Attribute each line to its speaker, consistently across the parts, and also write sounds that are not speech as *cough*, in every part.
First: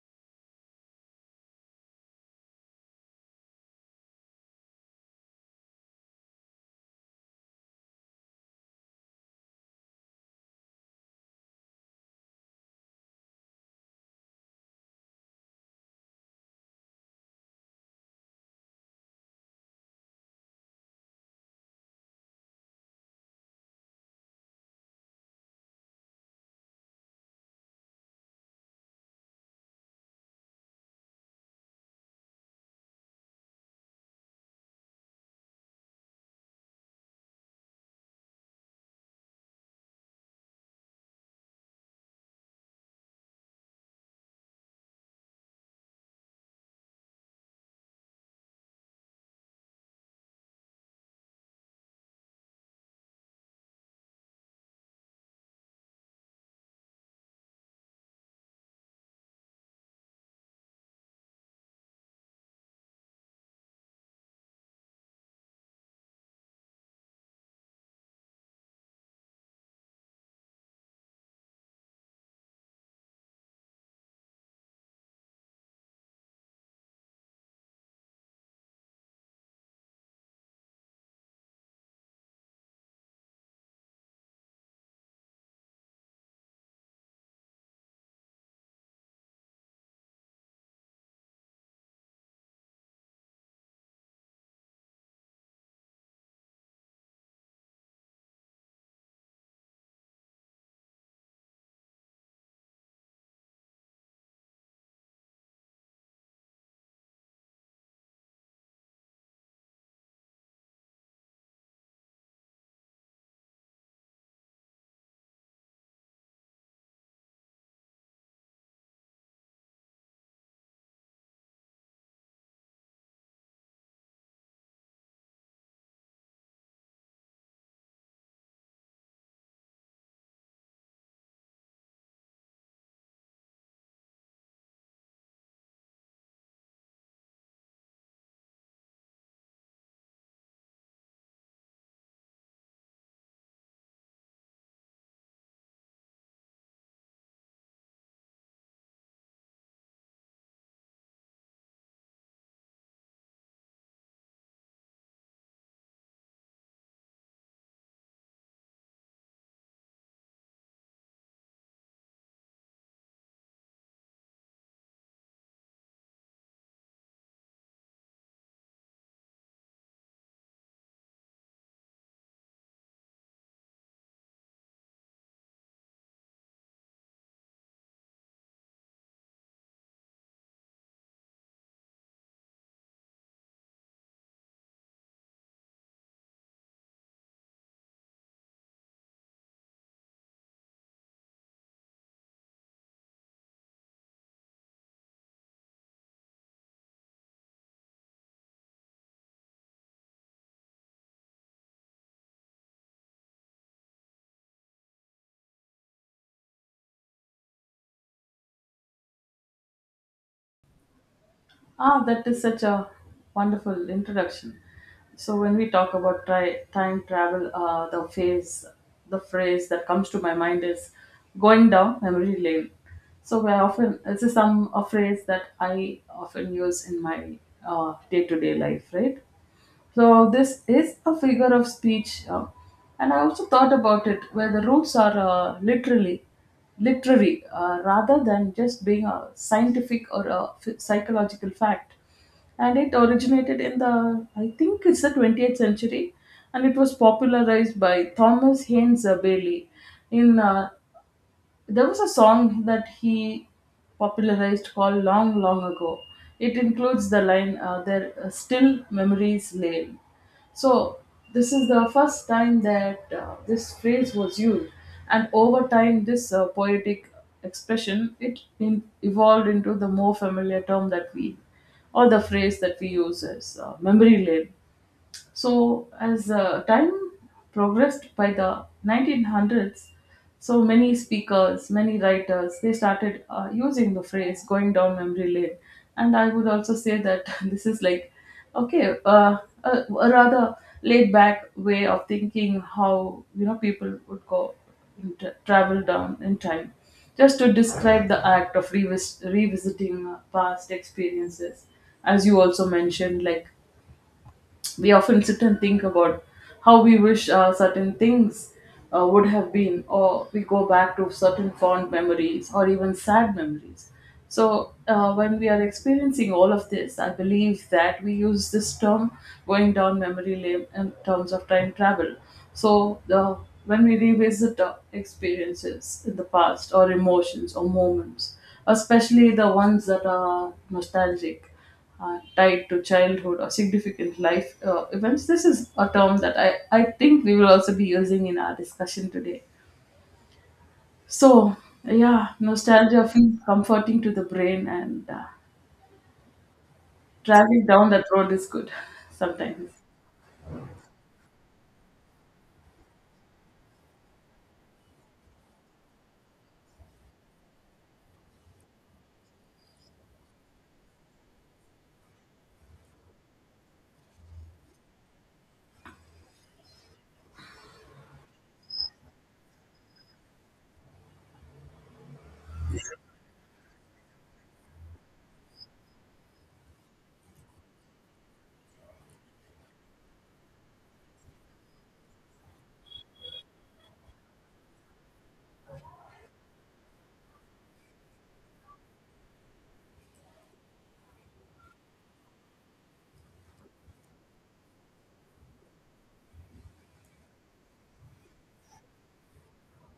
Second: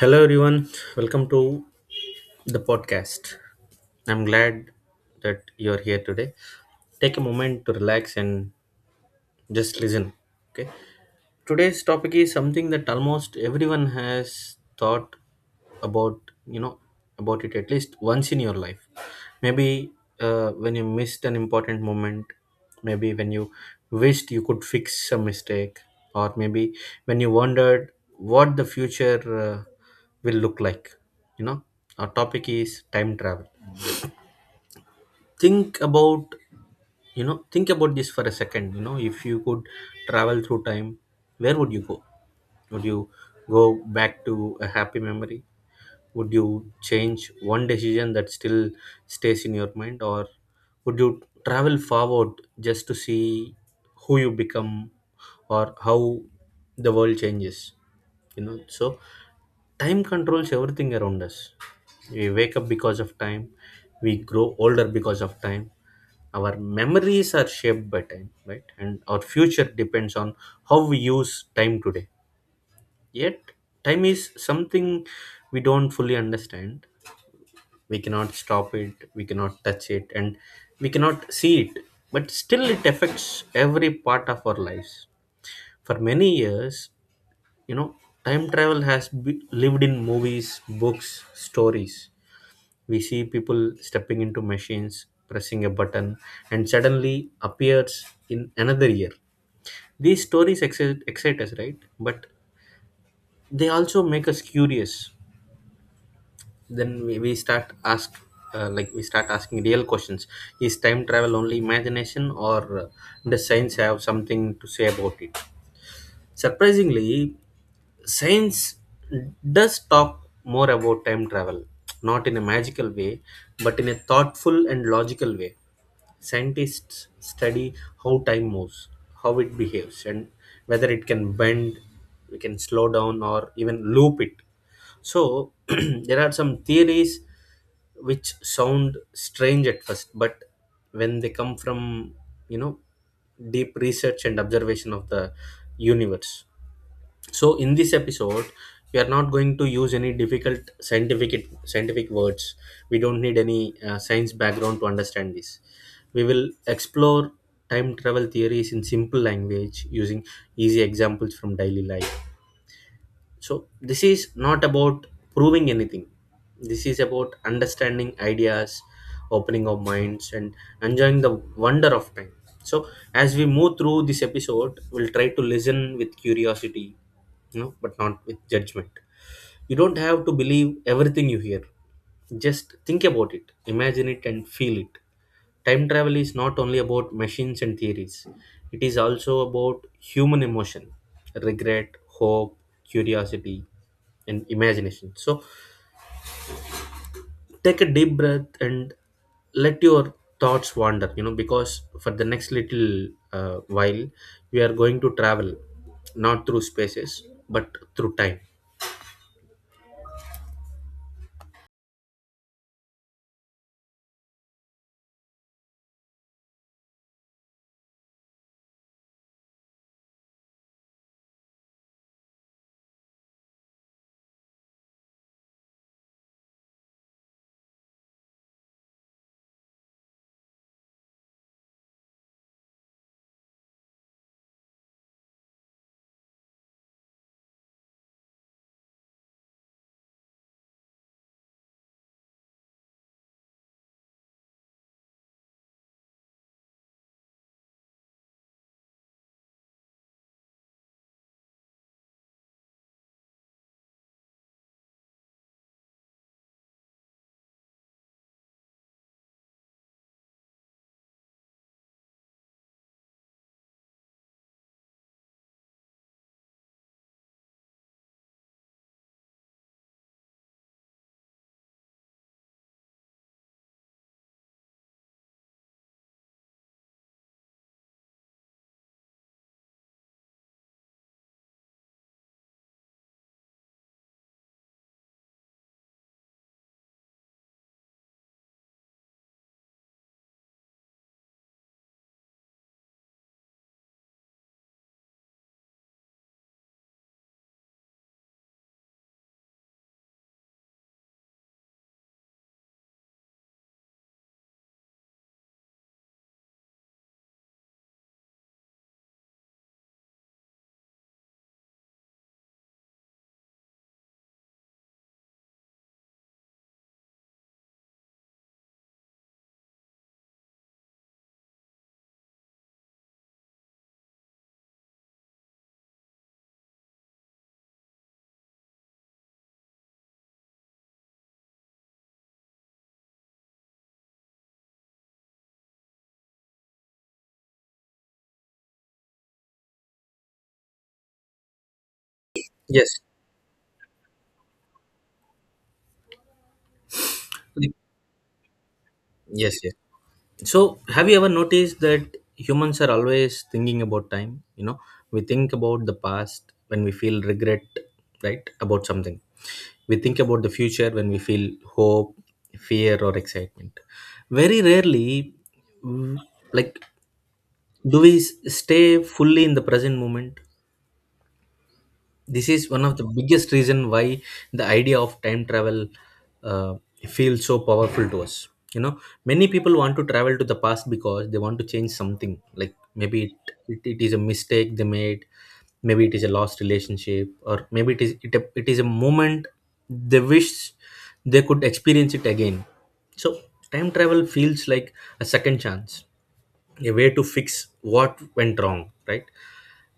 Speaker 1: Hello, everyone. Welcome to the podcast. I'm glad that you're here today. Take a moment to relax and just listen. Okay. Today's topic is something that almost everyone has thought about, you know, about it at least once in your life. Maybe when you missed an important moment, maybe when you wished you could fix a mistake, or maybe when you wondered what the future uh, will look like. You know, our topic is time travel. Think about, think about this for a second. You know, if you could travel through time, where would you go? Would you go back to a happy memory? Would you change one decision that still stays in your mind, or would you travel forward just to see who you become or how the world changes? You know, so time controls everything around us. We wake up because of time, we grow older because of time, our memories are shaped by time, right, and our future depends on how we use time today. Yet, time is something we don't fully understand. We cannot stop it, we cannot touch it, and we cannot see it. But still, it affects every part of our lives. For many years, you know, time travel has be- lived in movies, books, stories. We see people stepping into machines, pressing a button, and suddenly appears in another year. These stories excite us, right? But they also make us curious. Then we start asking real questions. Is time travel only imagination, or does science have something to say about it? Surprisingly, science does talk more about time travel, not in a magical way but in a thoughtful and logical way. Scientists study how time moves, how it behaves, and whether it can bend, we can slow down, or even loop it. So, *clears throat* there are some theories which sound strange at first, but when they come from, you know, deep research and observation of the universe. So, in this episode we are not going to use any difficult scientific scientific words. We don't need any science background to understand this. We will explore time travel theories in simple language using easy examples from daily life. So this is not about proving anything. This is about understanding ideas, opening our minds, and enjoying the wonder of time. So as we move through this episode, we'll try to listen with curiosity, you know, but not with judgment. You don't have to believe everything you hear. Just think about it, imagine it, and feel it. Time travel is not only about machines and theories, it is also about human emotion, regret, hope, curiosity, and imagination. So take a deep breath and let your thoughts wander, you know, because for the next little while, we are going to travel not through spaces but through time.
Speaker 2: Ah, that is such a wonderful introduction. So when we talk about time travel, the phrase that comes to my mind is going down memory lane. So I often this is some a phrase that I often use in my day to day life, right? So this is a figure of speech, and I also thought about it where the roots are literally literary, rather than just being a scientific or a psychological fact. And it originated in the, I think it's the 20th century, and it was popularized by Thomas Haynes, Bailey. In There was a song that he popularized called Long, Long Ago. It includes the line, There are still memories lay. So, this is the first time that this phrase was used, and over time, this poetic expression evolved into the more familiar term that we, or the phrase that we use as memory lane. So, as time progressed, by the 1900s, so many speakers, many writers, they started using the phrase going down memory lane. And I would also say that *laughs* this is like, okay, a rather laid back way of thinking how, you know, people would go in travel down in time, just to describe the act of revisiting past experiences, as you also mentioned, like we often sit and think about how we wish certain things would have been, or we go back to certain fond memories or even sad memories. So, when we are experiencing all of this, I believe that we use this term going down memory lane in terms of time travel. So, when we revisit experiences in the past or emotions or moments, especially the ones that are nostalgic, tied to childhood or significant life events. This is a term that I think we will also be using in our discussion today. So, yeah,
Speaker 1: Yes.
Speaker 2: nostalgia feels comforting to the brain, and driving down that road is good *laughs*
Speaker 1: Yes,
Speaker 2: sometimes.
Speaker 1: yes. So, have you ever noticed that humans are always thinking about time? You know, we think about the past when we feel regret, right, about something. We think about the future when we feel hope, fear, or excitement. Very rarely, mm, like, stay fully in the present moment? This is one of the biggest reason why the idea of time travel uh, feels so powerful to us. You know, many people want to travel to the past because they want to change something, like maybe it is a mistake they made, maybe it is a lost relationship, or maybe it is a moment they wish they could experience it again. So time travel feels like a second chance, a way to fix what went wrong, right?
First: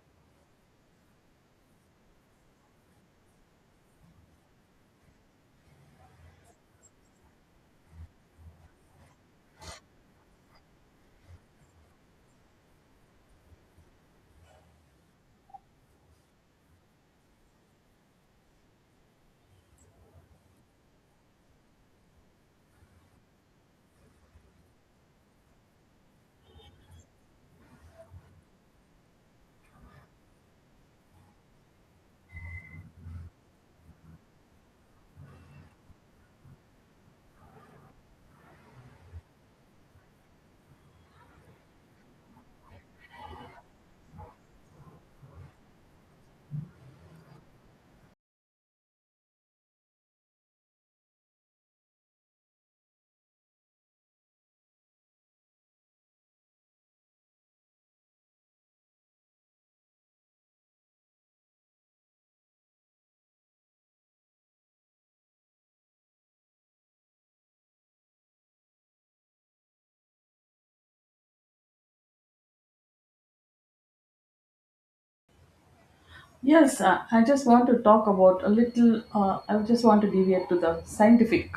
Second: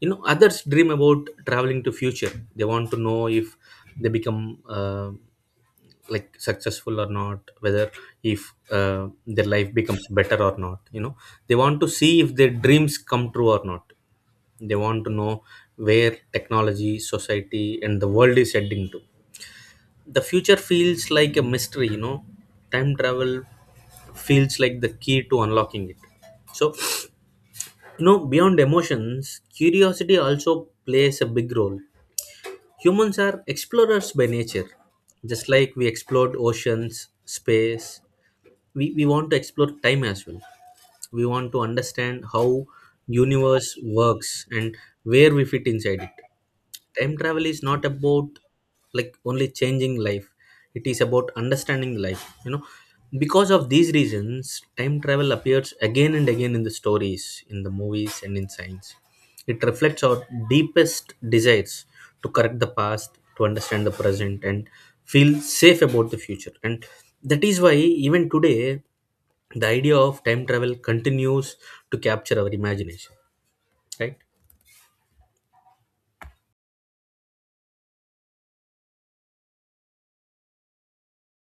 Speaker 1: You know, others dream about traveling to future. They want to know if they become uh, like successful or not, whether if their life becomes better or not. You know, they want to see if their dreams come true or not. They want to know where technology, society, and the world is heading to. The future feels like a mystery, you know. Time travel feels like the key to unlocking it. So, you know, beyond emotions, curiosity also plays a big role. Humans are explorers by nature. Just like we explored oceans, space, we want to explore time as well. We want to understand how universe works and where we fit inside it. Time travel is not about like only changing life, it is about understanding life. You know, because of these reasons, time travel appears again and again in the stories, in the movies, and in science. It reflects our deepest desires to correct the past, to understand the present, and feel safe about the future. And that is why even today, the idea of time travel continues to capture our imagination, right?
Speaker 2: Yes, I just want to talk about a little, I just want to deviate to the scientific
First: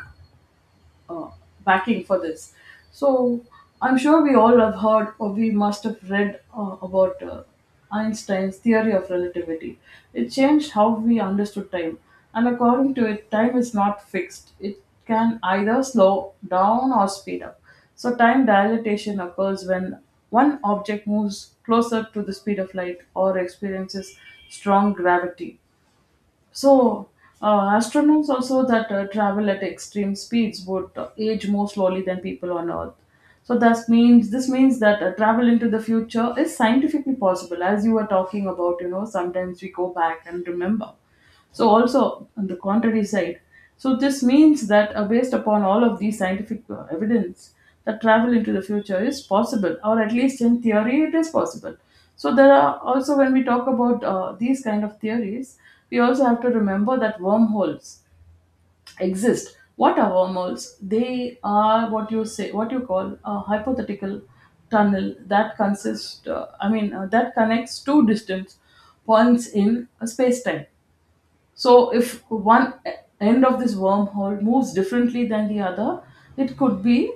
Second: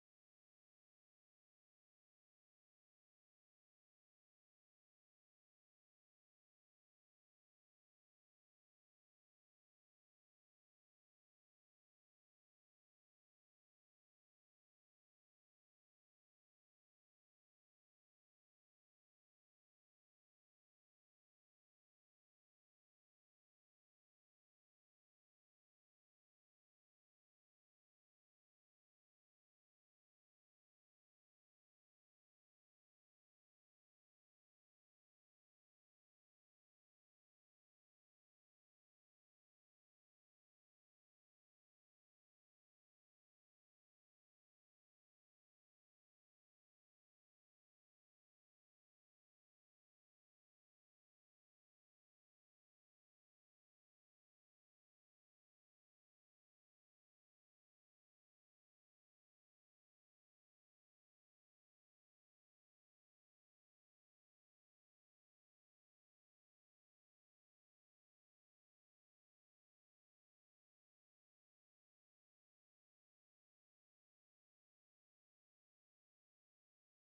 Speaker 2: uh, backing for this. So I'm sure we all have heard or we must have read about Einstein's theory of relativity. It changed how we understood time, and according to it, time is not fixed. It can either slow down or speed up. So time dilatation occurs when one object moves closer to the speed of light or experiences strong gravity. So, astronauts also that travel at extreme speeds would age more slowly than people on Earth. So that means this means that travel into the future is scientifically possible, as you were talking about. You know, sometimes we go back and remember. So also on the contrary side, so this means that based upon all of these scientific evidence, that travel into the future is possible, or at least in theory it is possible. So there are also, when we talk about these kind of theories, we also have to remember that wormholes exist. What are wormholes? They are what you say, what you call a hypothetical tunnel that consists. That connects two distant points in a space-time. So, if one end of this wormhole moves differently than the other, it could be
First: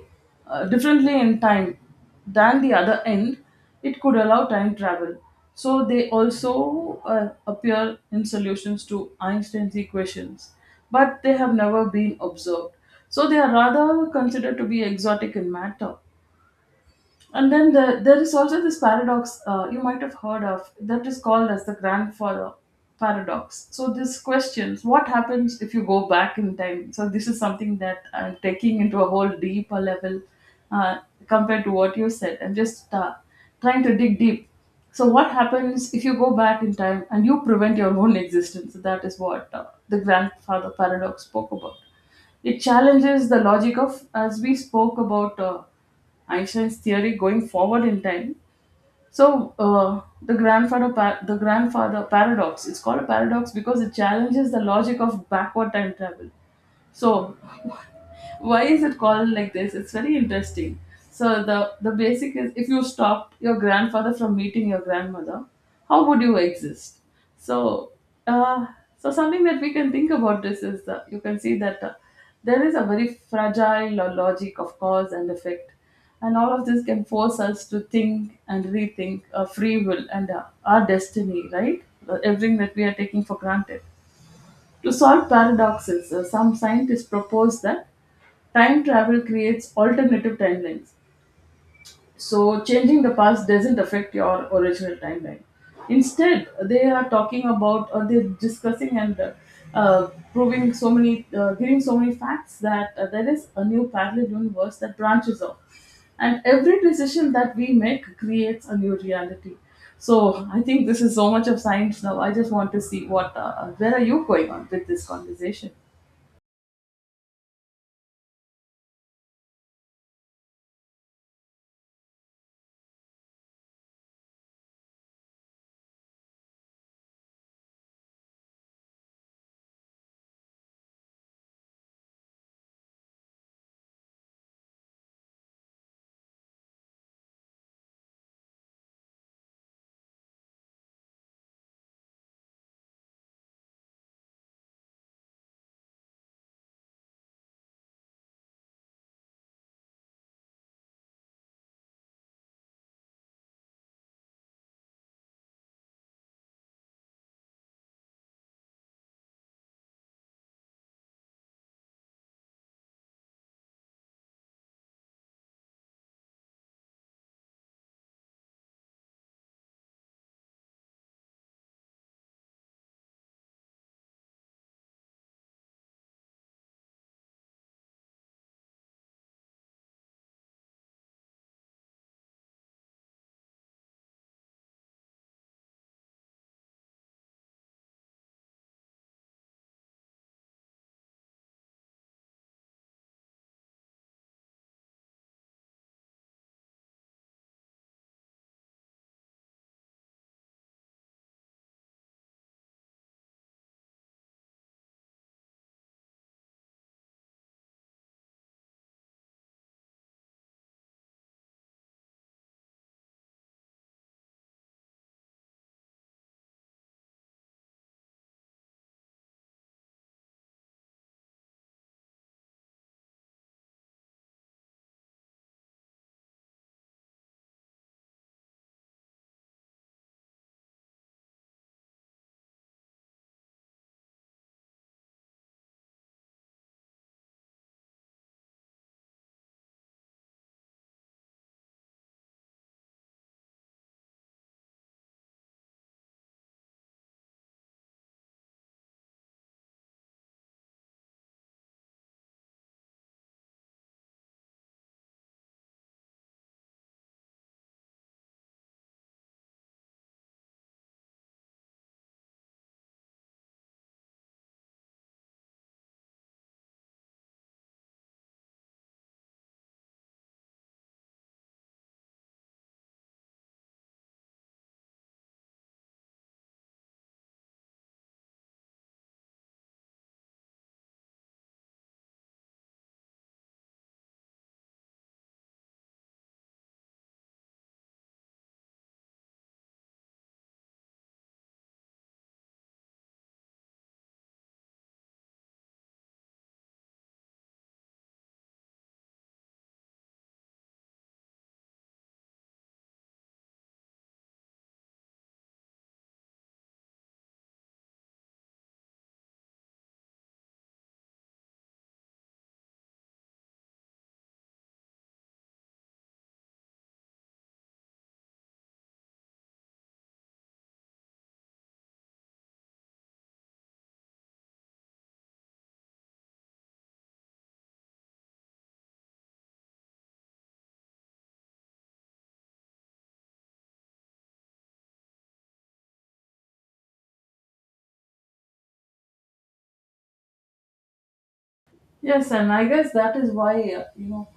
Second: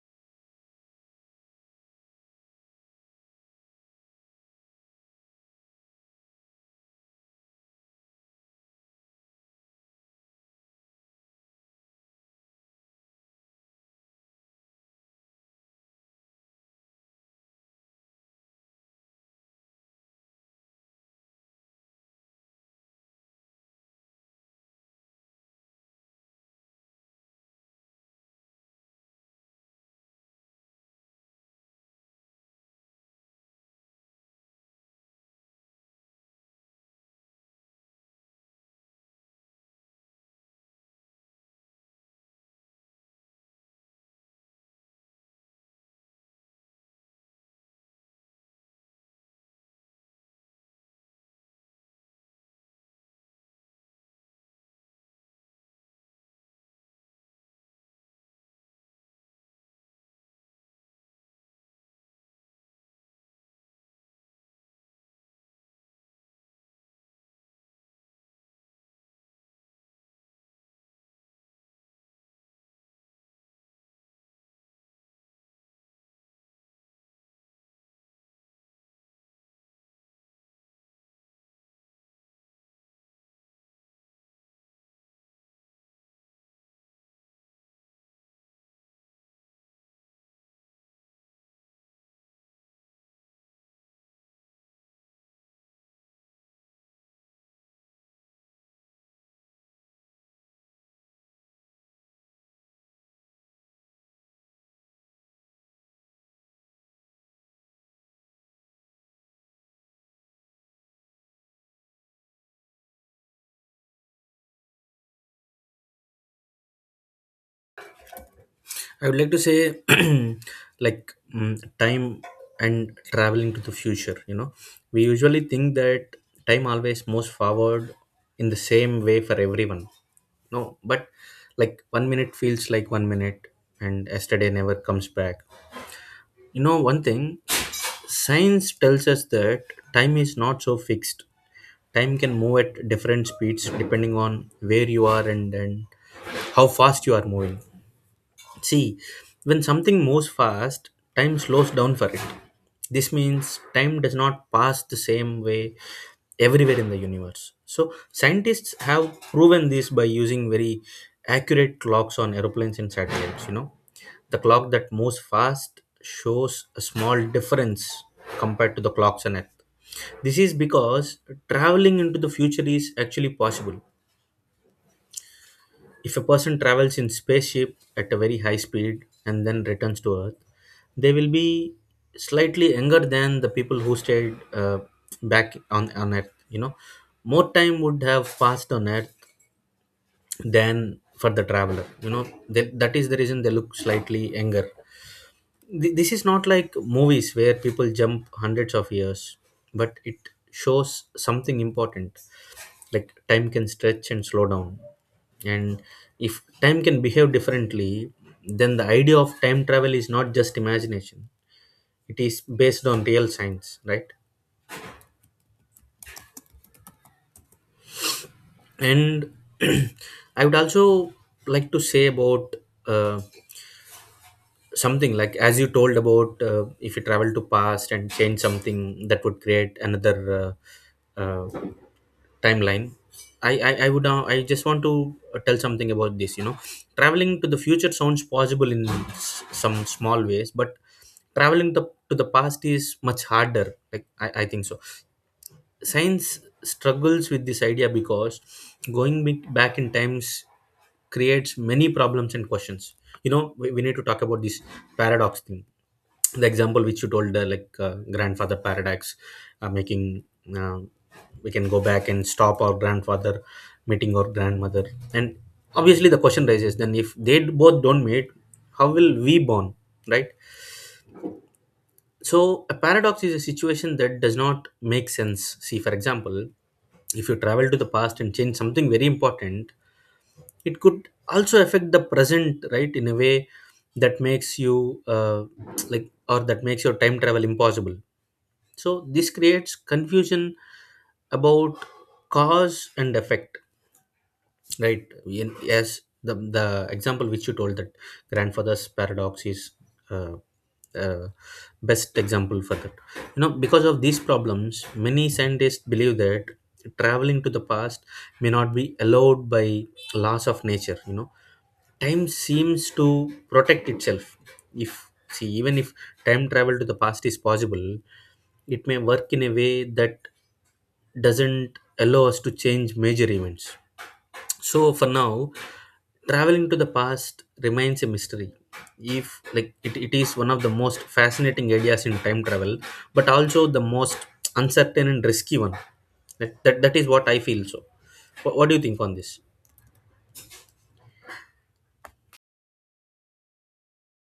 Speaker 2: differently in time than the other end, it could allow time travel. So, they also appear in solutions to Einstein's equations, but they have never been observed. So, they are rather considered to be exotic in matter. And there is also this paradox, you might have heard of, that is called as the grandfather paradox. So this questions what happens if you go back in time. So this is something that I'm taking into a whole deeper level, uh, compared to what you said. I'm just trying to dig deep. So what happens if you go back in time and you prevent your own *laughs* existence? That is what the grandfather paradox spoke about. It challenges the logic of, as we spoke about, Einstein's theory going forward in time. So the grandfather, the grandfather paradox. It's called a paradox because it challenges the logic of backward time travel. So *laughs* why is it called like this? It's very interesting. So the basic is, if you stopped your grandfather from meeting your grandmother, how would you exist? So uh, so something that we can think about, this is that you can see that there is a very fragile logic of cause and effect, and all of this can force us to think and rethink free will and our destiny, right? Everything that we are taking for granted. To solve paradoxes, some scientists propose that time travel creates alternative timelines. So, changing the past doesn't affect your original timeline. Instead, they are talking about, or they're discussing and proving so many, giving so many facts that there is a new parallel universe that branches off. And every decision that we make creates a new reality. So, I think this is so much of science now. I just want to see what, where are you going on with this conversation?
Speaker 1: I would like to say, *clears throat* like, time and traveling to the future. You know, we usually think that time always moves forward in the same way for everyone. No, but like one minute feels like one minute, and yesterday never comes back. You know, one thing science tells us that time is not so fixed. Time can move at different speeds depending on where you are, and how fast you are moving. See, when something moves fast, time slows down for it. This means time does not pass the same way everywhere in the universe. So, scientists have proven this by using very accurate clocks on aeroplanes and satellites. You know, the clock that moves fast shows a small difference compared to the clocks on Earth. This is because traveling into the future is actually possible. If a person travels in spaceship at a very high speed and then returns to Earth, they will be slightly younger than the people who stayed on Earth. You know, more time would have passed on Earth than for the traveler. You know, that that is the reason they look slightly younger. This is not like movies where people jump hundreds of years, but it shows something important, like time can stretch and slow down. And if time can behave differently, then the idea of time travel is not just imagination, it is based on real science, right? And *clears throat* I would also like to say about uh, something like as you told about, if you travel to past and change something, that would create another uh, uh, timeline. I just want to tell something about this. You know, traveling to the future sounds possible in some small ways, but traveling to the past is much harder. I think so. Science struggles with this idea because going back in times creates many problems and questions. You know, we need to talk about this paradox thing. The example which you told, grandfather paradox, making uh, we can go back and stop our grandfather meeting our grandmother, and obviously the question raises, then if they both don't meet, how will we born? Right? So, a paradox is a situation that does not make sense. See, for example, if you travel to the past and change something very important, it could also affect the present, right, in a way that makes you like, or that makes your time travel impossible. So, this creates confusion about cause and effect. Right. Yes, the example which you told, that grandfather's paradox is uh, uh, best example for that. You know, because of these problems, many scientists believe that traveling to the past may not be allowed by laws of nature. You know, time seems to protect itself. If, see, even if time travel to the past is possible, it may work in a way that doesn't allow us to change major events. So for now, traveling to the past remains a mystery. If like it is one of the most fascinating ideas in time travel, but also the most uncertain and risky one. That is what I feel. So what do you think on this?
Speaker 2: Yes, and I guess that is why, you know,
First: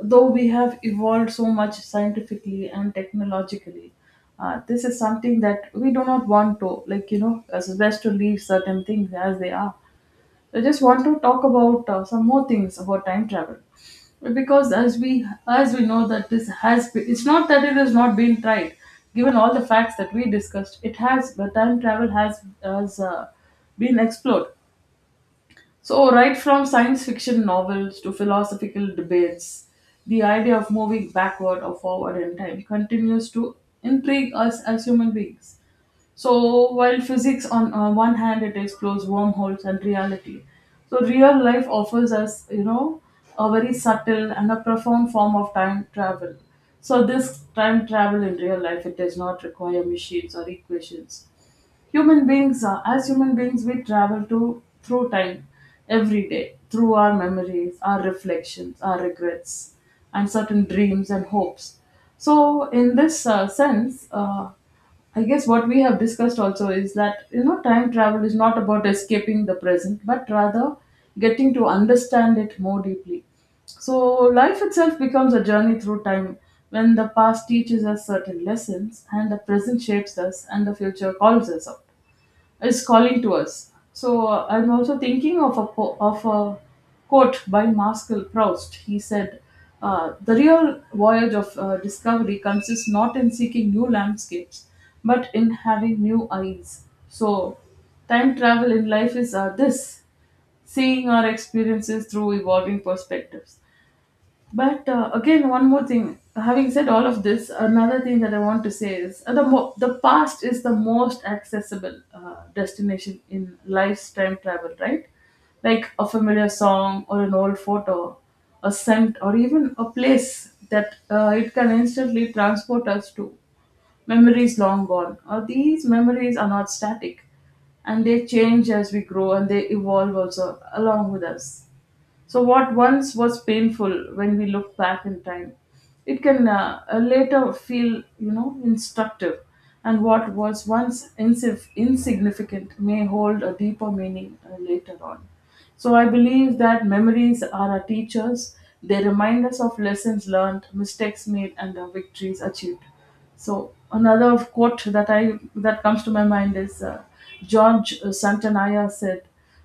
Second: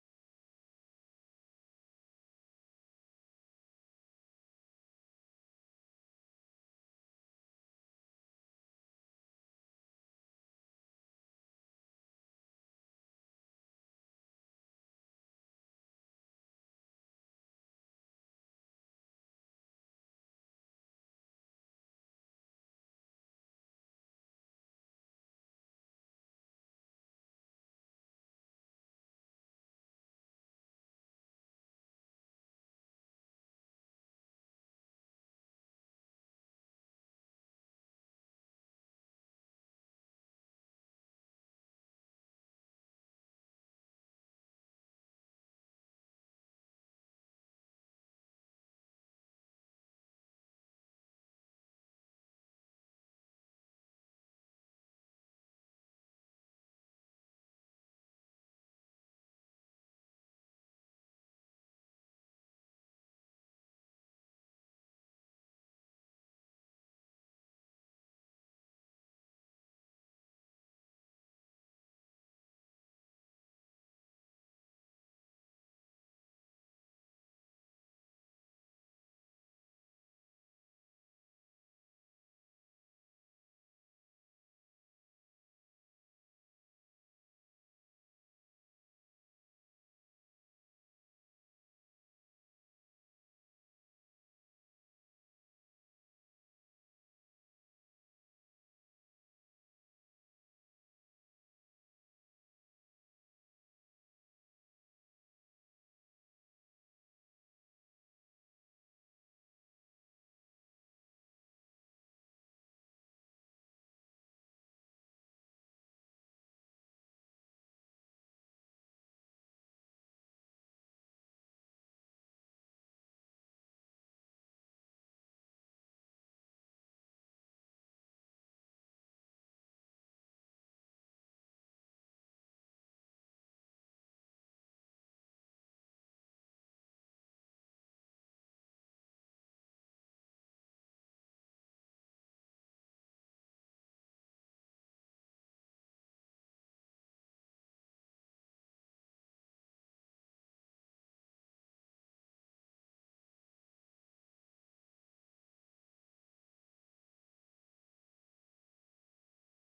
Speaker 2: though we have evolved so much scientifically and technologically, this is something that we do not want to, like, you know, as best to leave certain things as they are. I just want to talk about some more things about time travel. Because as we know that this has been, it's not that it has not been tried. Given all the facts that we discussed, it has the time travel has been explored. So, right from science fiction novels to philosophical debates, the idea of moving backward or forward in time continues to intrigue us as human beings. So, while physics on one hand it explores wormholes and reality, so real life offers us, you know, a very subtle and a profound form of time travel. So, this time travel in real life, it does not require machines or equations. Human beings are as human beings, we travel to through time every day, through our memories, our reflections, our regrets, and certain dreams and hopes. So in this sense, I guess what we have discussed also is that, you know, time travel is not about escaping the present, but rather getting to understand it more deeply. So life itself becomes a journey through time, when the past teaches us certain lessons and the present shapes us and the future calls us out, is calling to us. So I'm also thinking of a quote by Marcel Proust. He said, "The real voyage of discovery consists not in seeking new landscapes, but in having new eyes." So time travel in life is this seeing our experiences through evolving perspectives. But again, one more thing. Having said all of this, another thing that I want to say is the past is the most accessible destination in life's time travel, right? Like a familiar song or an old photo, a scent, or even a place that it can instantly transport us to. Memories long gone. These memories are not static, and they change as we grow and they evolve also along with us. So, what once was painful, when we look back in time, it can later feel, you know, instructive. And what was once insignificant may hold a deeper meaning later on. So, I believe that memories are our teachers. They remind us of lessons learned, mistakes made, and the victories achieved. So another quote that I that comes to my mind is, George Santanaya said,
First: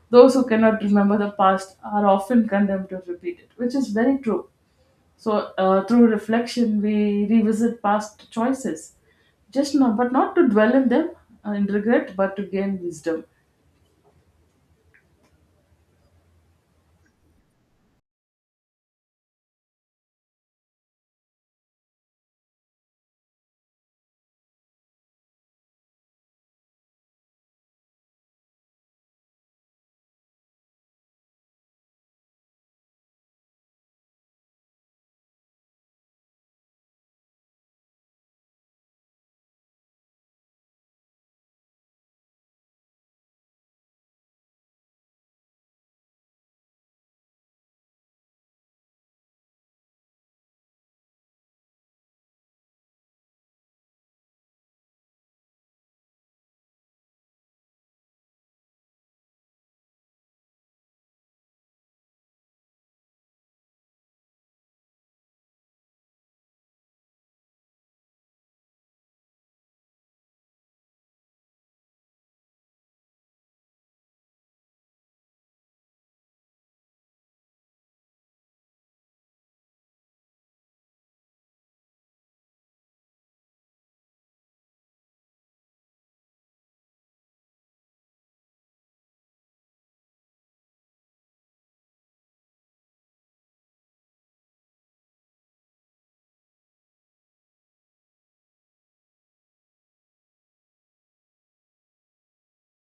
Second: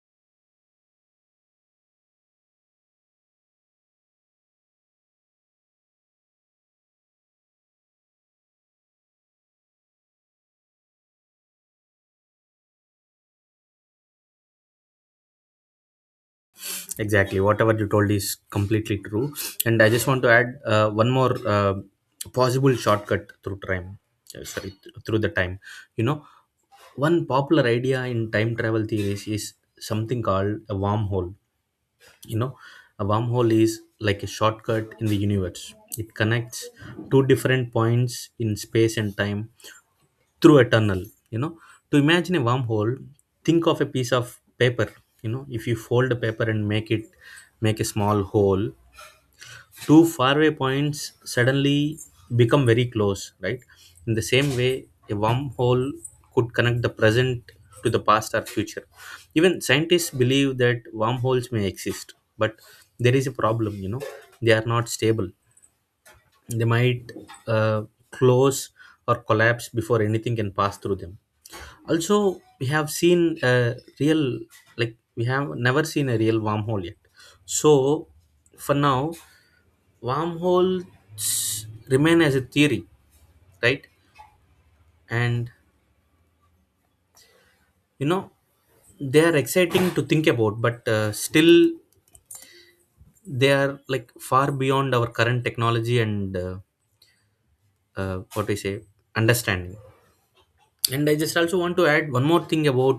Speaker 2: "Those who cannot remember the past are often condemned to repeat it," which is very true. So through reflection, we revisit past choices, just not but not to dwell in them in regret, but to gain wisdom.
Speaker 1: Exactly, whatever you told is completely true. And I just want to add one more possible shortcut through time, sorry th- through the time You know, one popular idea in time travel theories is something called a wormhole. You know, a wormhole is like a shortcut in the universe. It connects two different points in space and time through a tunnel. You know, to imagine a wormhole, think of a piece of paper. You know, if you fold a paper and make a small hole, two faraway points suddenly become very close, right? In the same way, a wormhole could connect the present to the past or future. Even scientists believe that wormholes may exist, but there is a problem, you know, they are not stable. They might uh, close or collapse before anything can pass through them. Also, real, we have never seen a real wormhole yet. So, for now, wormholes remain as a theory, right. And you know they are exciting to think about, but still they are like far beyond our current technology and what we say understanding. And I just also want to add one more thing about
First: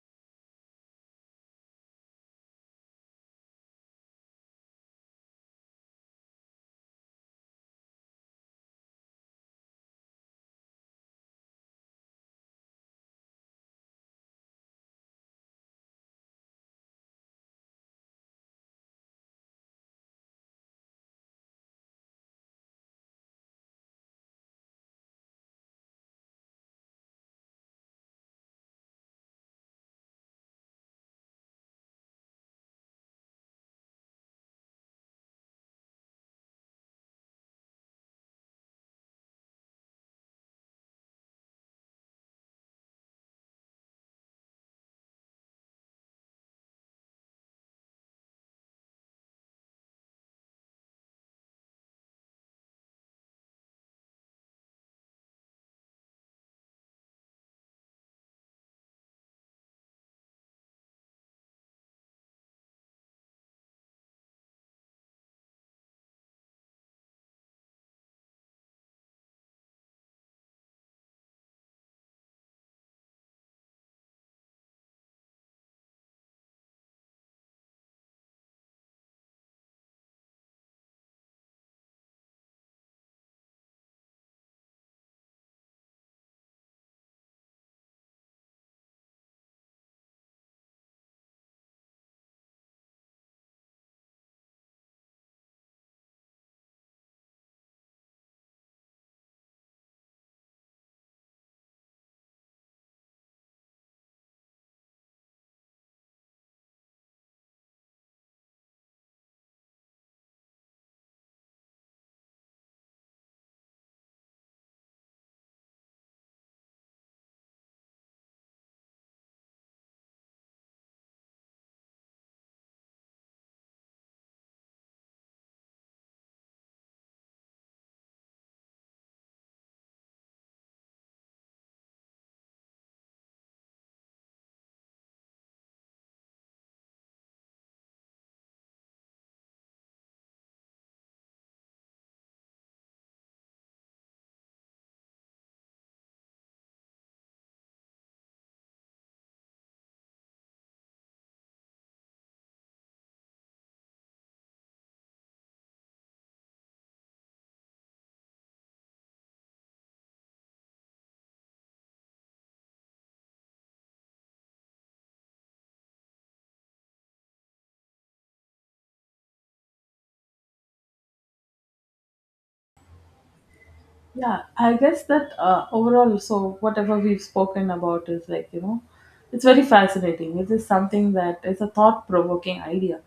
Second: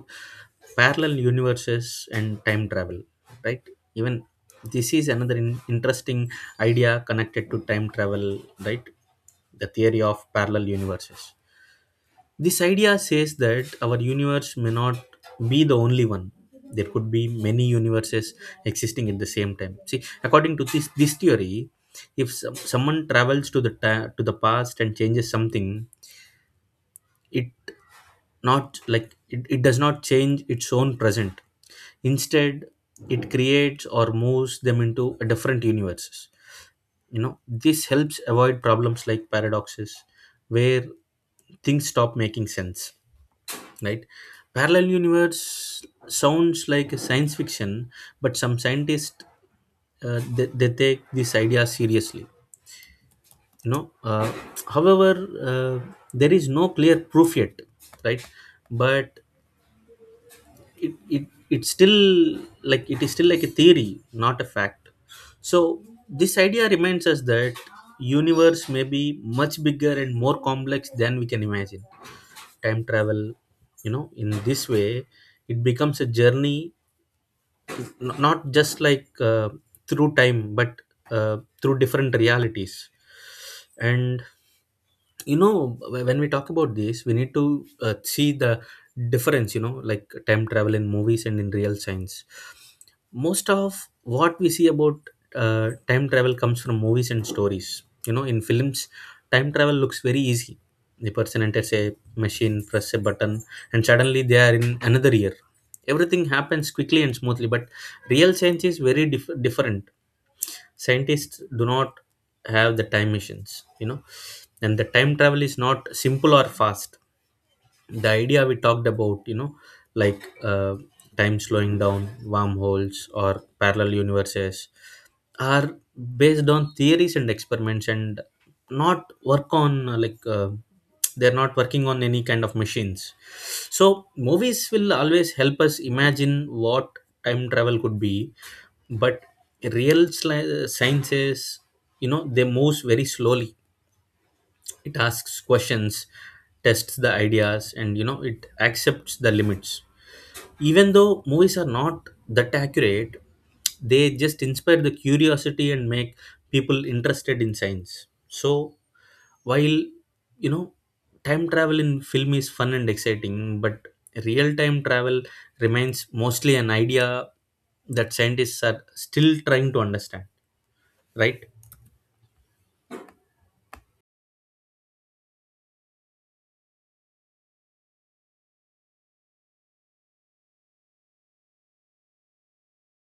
Speaker 1: parallel universes and time travel, right. Even this is another interesting idea connected to time travel, right, the theory of parallel universes. This idea says that our universe may not be the only one. There could be many universes existing at the same time. See, according to this theory, if someone travels to the ta- to the past and changes something, it, not like it does not change its own present. Instead, it creates or moves them into a different universes. You know, this helps avoid problems like paradoxes, where things stop making sense, right. Parallel universe sounds like a science fiction, but some scientists, they take this idea seriously, you know uh, however, there is no clear proof yet, right. But it is still like a theory, not a fact. So this idea reminds us that universe may be much bigger and more complex than we can imagine. Time travel, you know, in this way it becomes a journey, not just like through time, but through different realities. And when we talk about this we need to see the difference, you know, like time travel in movies and in real science. Most of what we see about time travel comes from movies and stories. You know, in films time travel looks very easy. The person enters a machine, press a button, and suddenly they are in another year. Everything happens quickly and smoothly, but real science is very different. Scientists do not have the time machines, you know, and the time travel is not simple or fast. The idea we talked about, you know, like time slowing down, wormholes or parallel universes are based on theories and experiments, and not work on they're not working on any kind of machines. So movies will always help us imagine what time travel could be, but real sciences, you know, they moves very slowly. It asks questions, tests the ideas, and it accepts the limits. Even though movies are not that accurate, they just inspire the curiosity and make people interested in science. So, while, you know time travel in film is fun and exciting, but real time travel remains mostly an idea that scientists are still trying to understand, right.
Speaker 2: Yeah, I guess that overall, so whatever we've spoken about is like, you know, it's very fascinating. It is something that is a thought provoking idea.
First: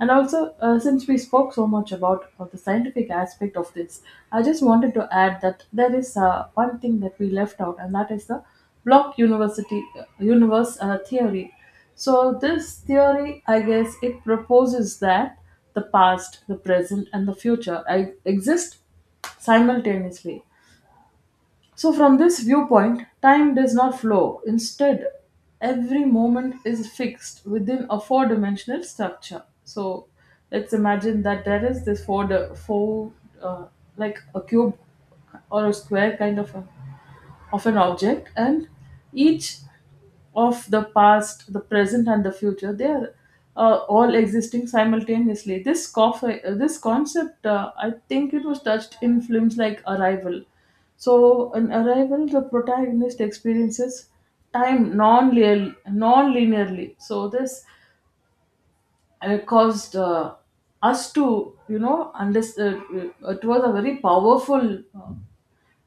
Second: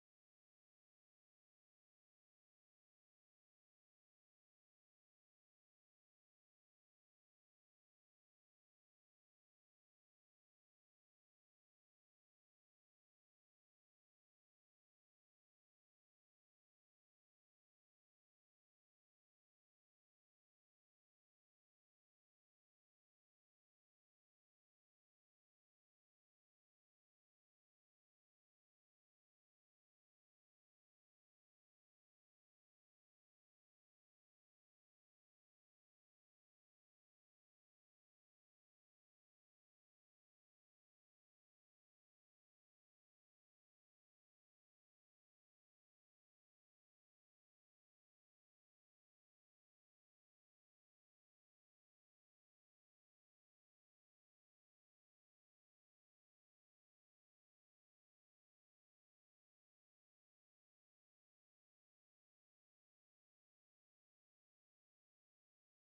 Speaker 2: And also, since we spoke so much about the scientific aspect of this, I just wanted to add that there is one thing that we left out, and that is the block university universe theory. So this theory, I guess, it proposes that the past, the present, and the future I exist simultaneously. So, from this viewpoint, time does not flow. Instead, every moment is fixed within a four dimensional structure. So, let's imagine that there is this four uh, like a cube or a square kind of, a, of an object, and each of the past, the present, and the future. They are all existing simultaneously. This concept, I think it was touched in films like Arrival. So, in Arrival, the protagonist experiences time non linearly. So, this caused us to, you know, understand. It was a very powerful. Uh,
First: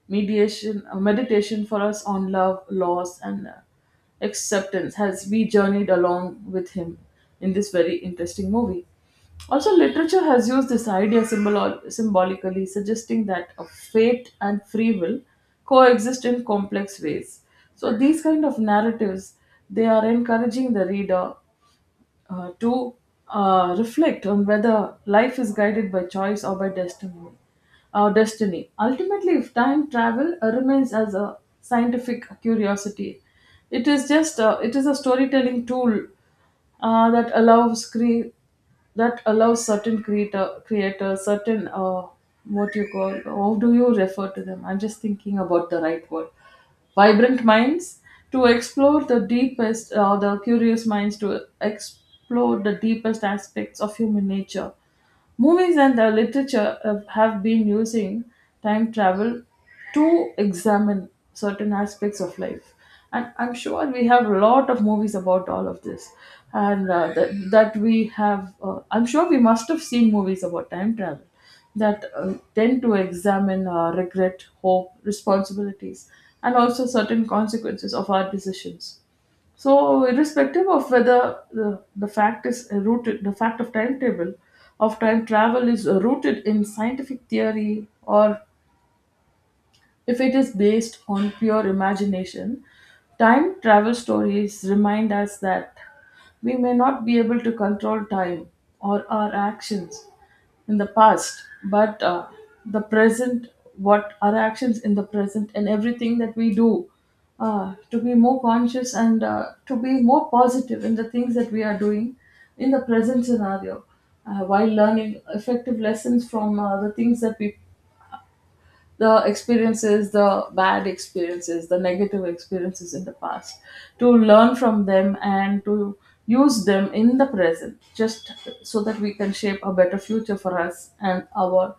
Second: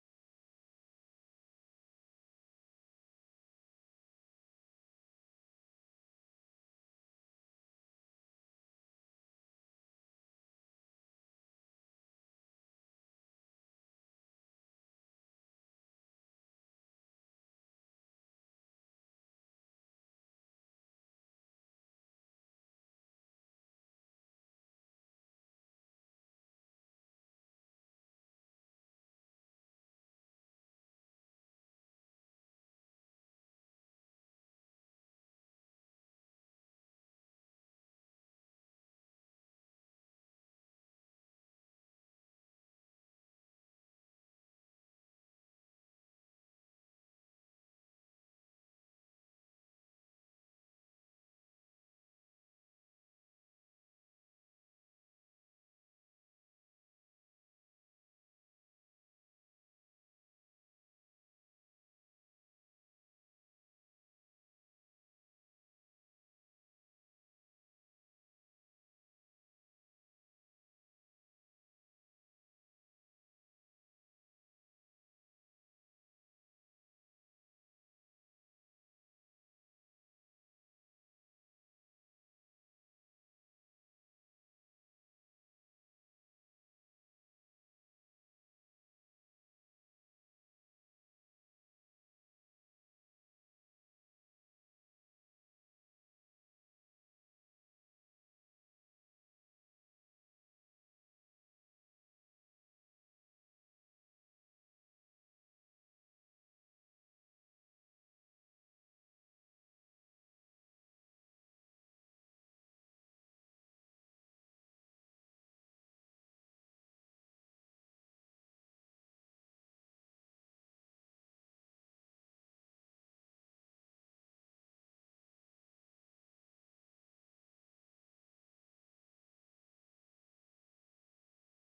Speaker 2: mediation, uh, meditation for us on love, loss, and acceptance as we journeyed along with him in this very interesting movie. Also, literature has used this idea symbolically, suggesting that a fate and free will coexist in complex ways. So, these kind of narratives they are encouraging the reader to reflect on whether life is guided by choice or by destiny. Our destiny. Ultimately, if time travel remains as a scientific curiosity, it is a storytelling tool uh, that allows cre- that allows certain creators certain what you call how do you refer to them? I'm just thinking about the right word. Vibrant minds to explore the deepest, or the curious minds to explore the deepest aspects of human nature. Movies and the literature have been using time travel to examine certain aspects of life. And I'm sure we have a lot of movies about all of this. And that we have, I'm sure we must have seen movies about time travel that tend to examine regret, hope, responsibilities, and also certain consequences of our decisions. So, irrespective of whether the fact of time travel is rooted in scientific theory or if it is based on pure imagination, time travel stories remind us that we may not be able to control time or our actions in the past, but the present, what our actions in the present and everything that we do, to be more conscious and to be more positive in the things that we are doing in the present scenario while learning effective lessons from the things that we the experiences, the bad experiences, the negative experiences in the past, to learn from them and to use them in the present, just so that we can shape a better future for us and our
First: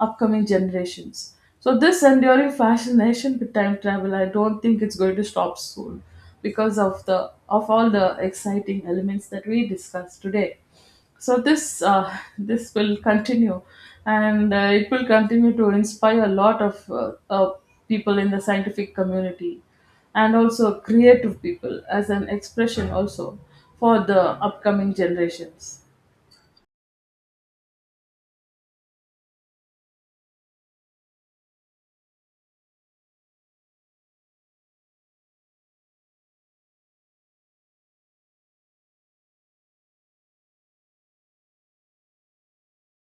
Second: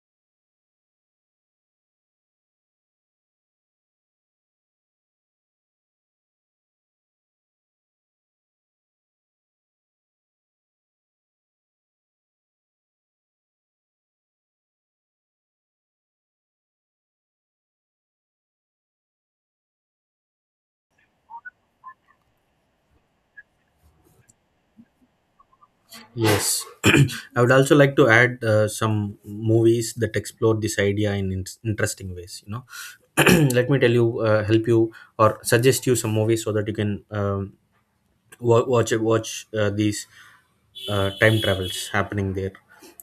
Speaker 2: upcoming generations. So, this enduring fascination with time travel, I don't think it's going to stop soon because of all the exciting elements that we discussed today. So this will continue, and it will continue to inspire a lot of people in the scientific community, and also creative people as an expression also for the upcoming generations.
Speaker 1: Yes, *clears throat* I would also like to add some movies that explore this idea in, interesting ways. You know, *clears throat* let me tell you, help you, or suggest you some movies so that you can wa- watch watch these time travels happening there.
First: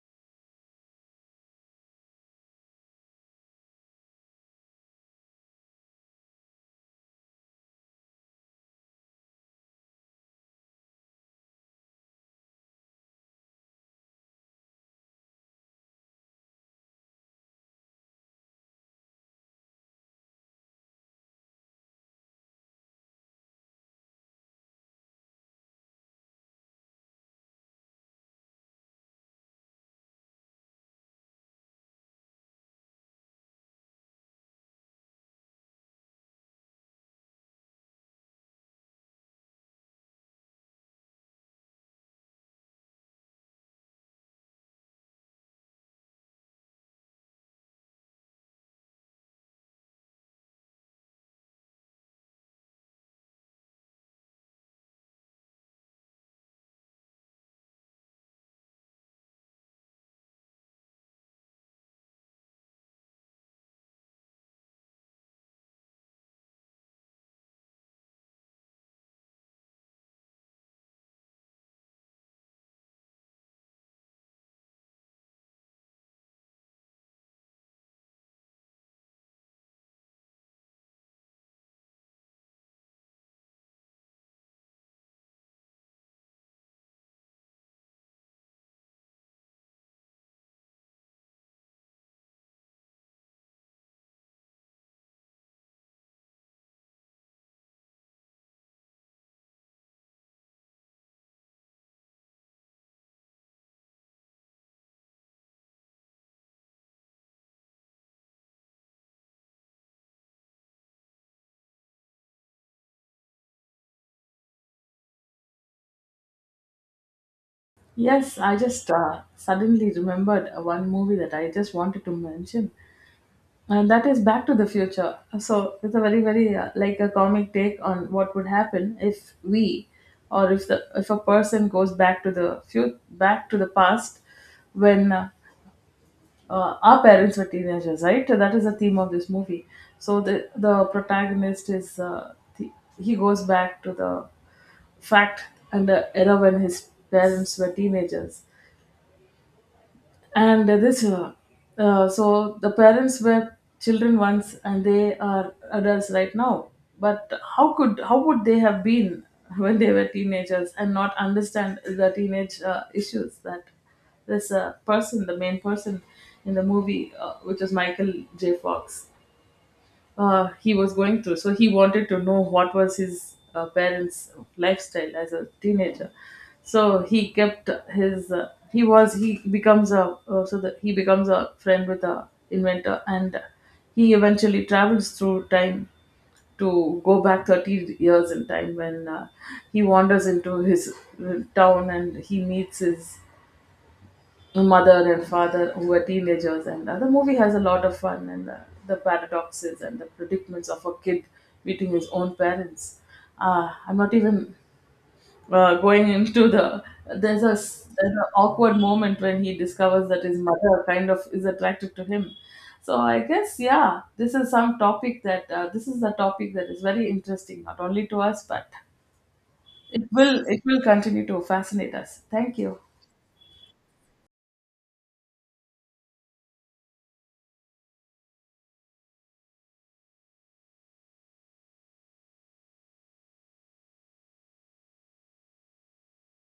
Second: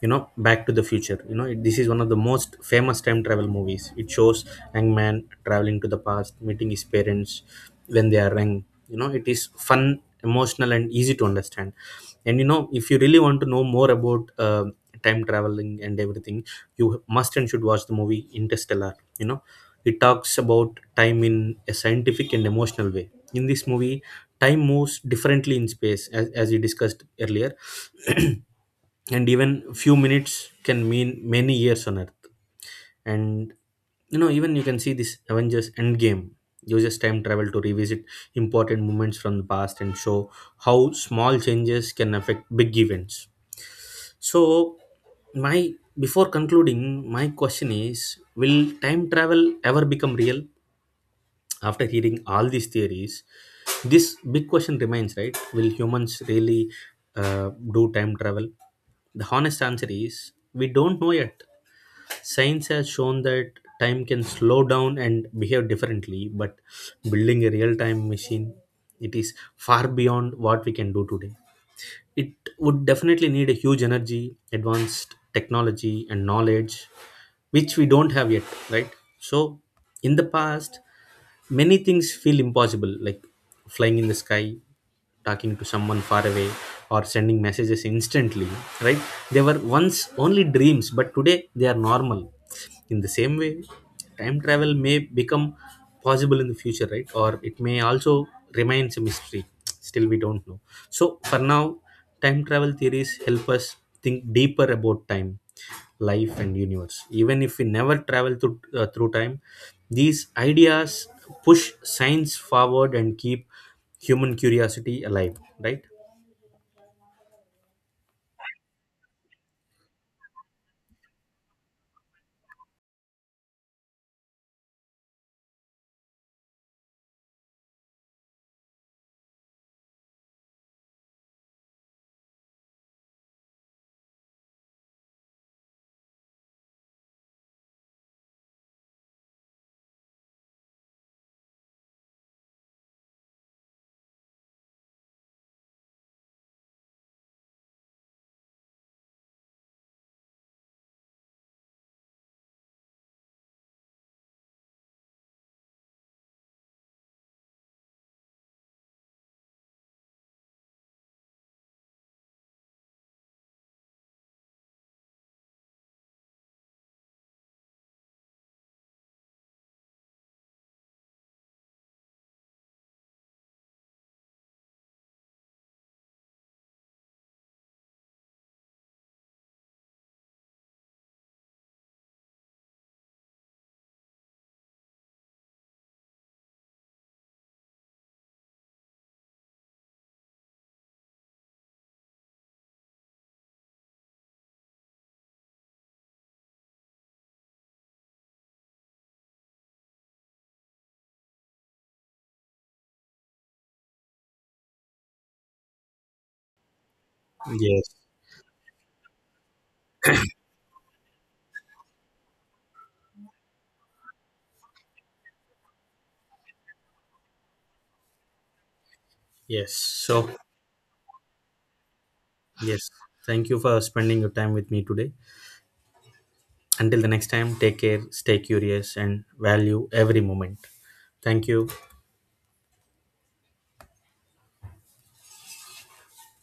Speaker 1: You know, Back to the Future, you know this is one of the most famous time travel movies. It shows young man traveling to the past, meeting his parents when they are young. You know, it is fun, emotional, and easy to understand. And you know, if you really want to know more about time traveling and everything, you must and should watch the movie Interstellar. You know, it talks about time in a scientific and emotional way. In this movie, time moves differently in space, as we discussed earlier. *clears throat* And even few minutes can mean many years on Earth. And you know, even you can see this Avengers Endgame uses time travel to revisit important moments from the past and show how small changes can affect big events. So, my before concluding, my question is, will time travel ever become real? After hearing all these theories, this big question remains, right, will humans really do time travel? The honest answer is, we don't know yet. Science has shown that time can slow down and behave differently, but building a real time machine, it is far beyond what we can do today. It would definitely need a huge energy, advanced technology, and knowledge, which we don't have yet, right. So, in the past, many things feel impossible, like flying in the sky, talking to someone far away, or sending messages instantly, right. They were once only dreams, but today they are normal. In the same way, time travel may become possible in the future, right, or it may also remains a mystery, still we don't know. So for now, time travel theories help us think deeper about time, life, and universe. Even if we never travel through time, these ideas push science forward and keep human curiosity alive, right.
Speaker 2: Yes, I just suddenly remembered one movie that I just wanted to mention. And that is Back to the Future. So it's a very, very, like a comic take on what would happen if we, or if a person goes back to the future, back to the past, when our parents were teenagers, right? That is the theme of this movie. So the protagonist is he goes back to the fact and the era when his parents were teenagers and this so the parents were children once and they are adults right now, but how could how would they have been *laughs* when they were teenagers and not understand the teenage issues that this person, the main person in the movie, which is Michael J. Fox, he was going through. So he wanted to know what was his parents' lifestyle as a teenager. So he kept his. He was. He becomes a. So that he becomes a friend with a inventor, and he eventually travels through time to go back 30 years in time when he wanders into his town and he meets his mother and father who are teenagers, and the movie has a lot of fun and the paradoxes and the predicaments of a kid meeting his own parents. I'm not even going into the there's a
Speaker 1: Yes.
Speaker 2: s- there's an awkward moment when he discovers that his mother kind of is attracted to him. So I guess, yeah, this is a topic that is very interesting not only to us, but
Speaker 1: Yes,
Speaker 2: it
Speaker 1: so
Speaker 2: will it will continue to fascinate us. Thank you.
Speaker 1: yes, thank you for spending your time with me today. Until the next time, take care, stay curious, and value every moment. Thank you.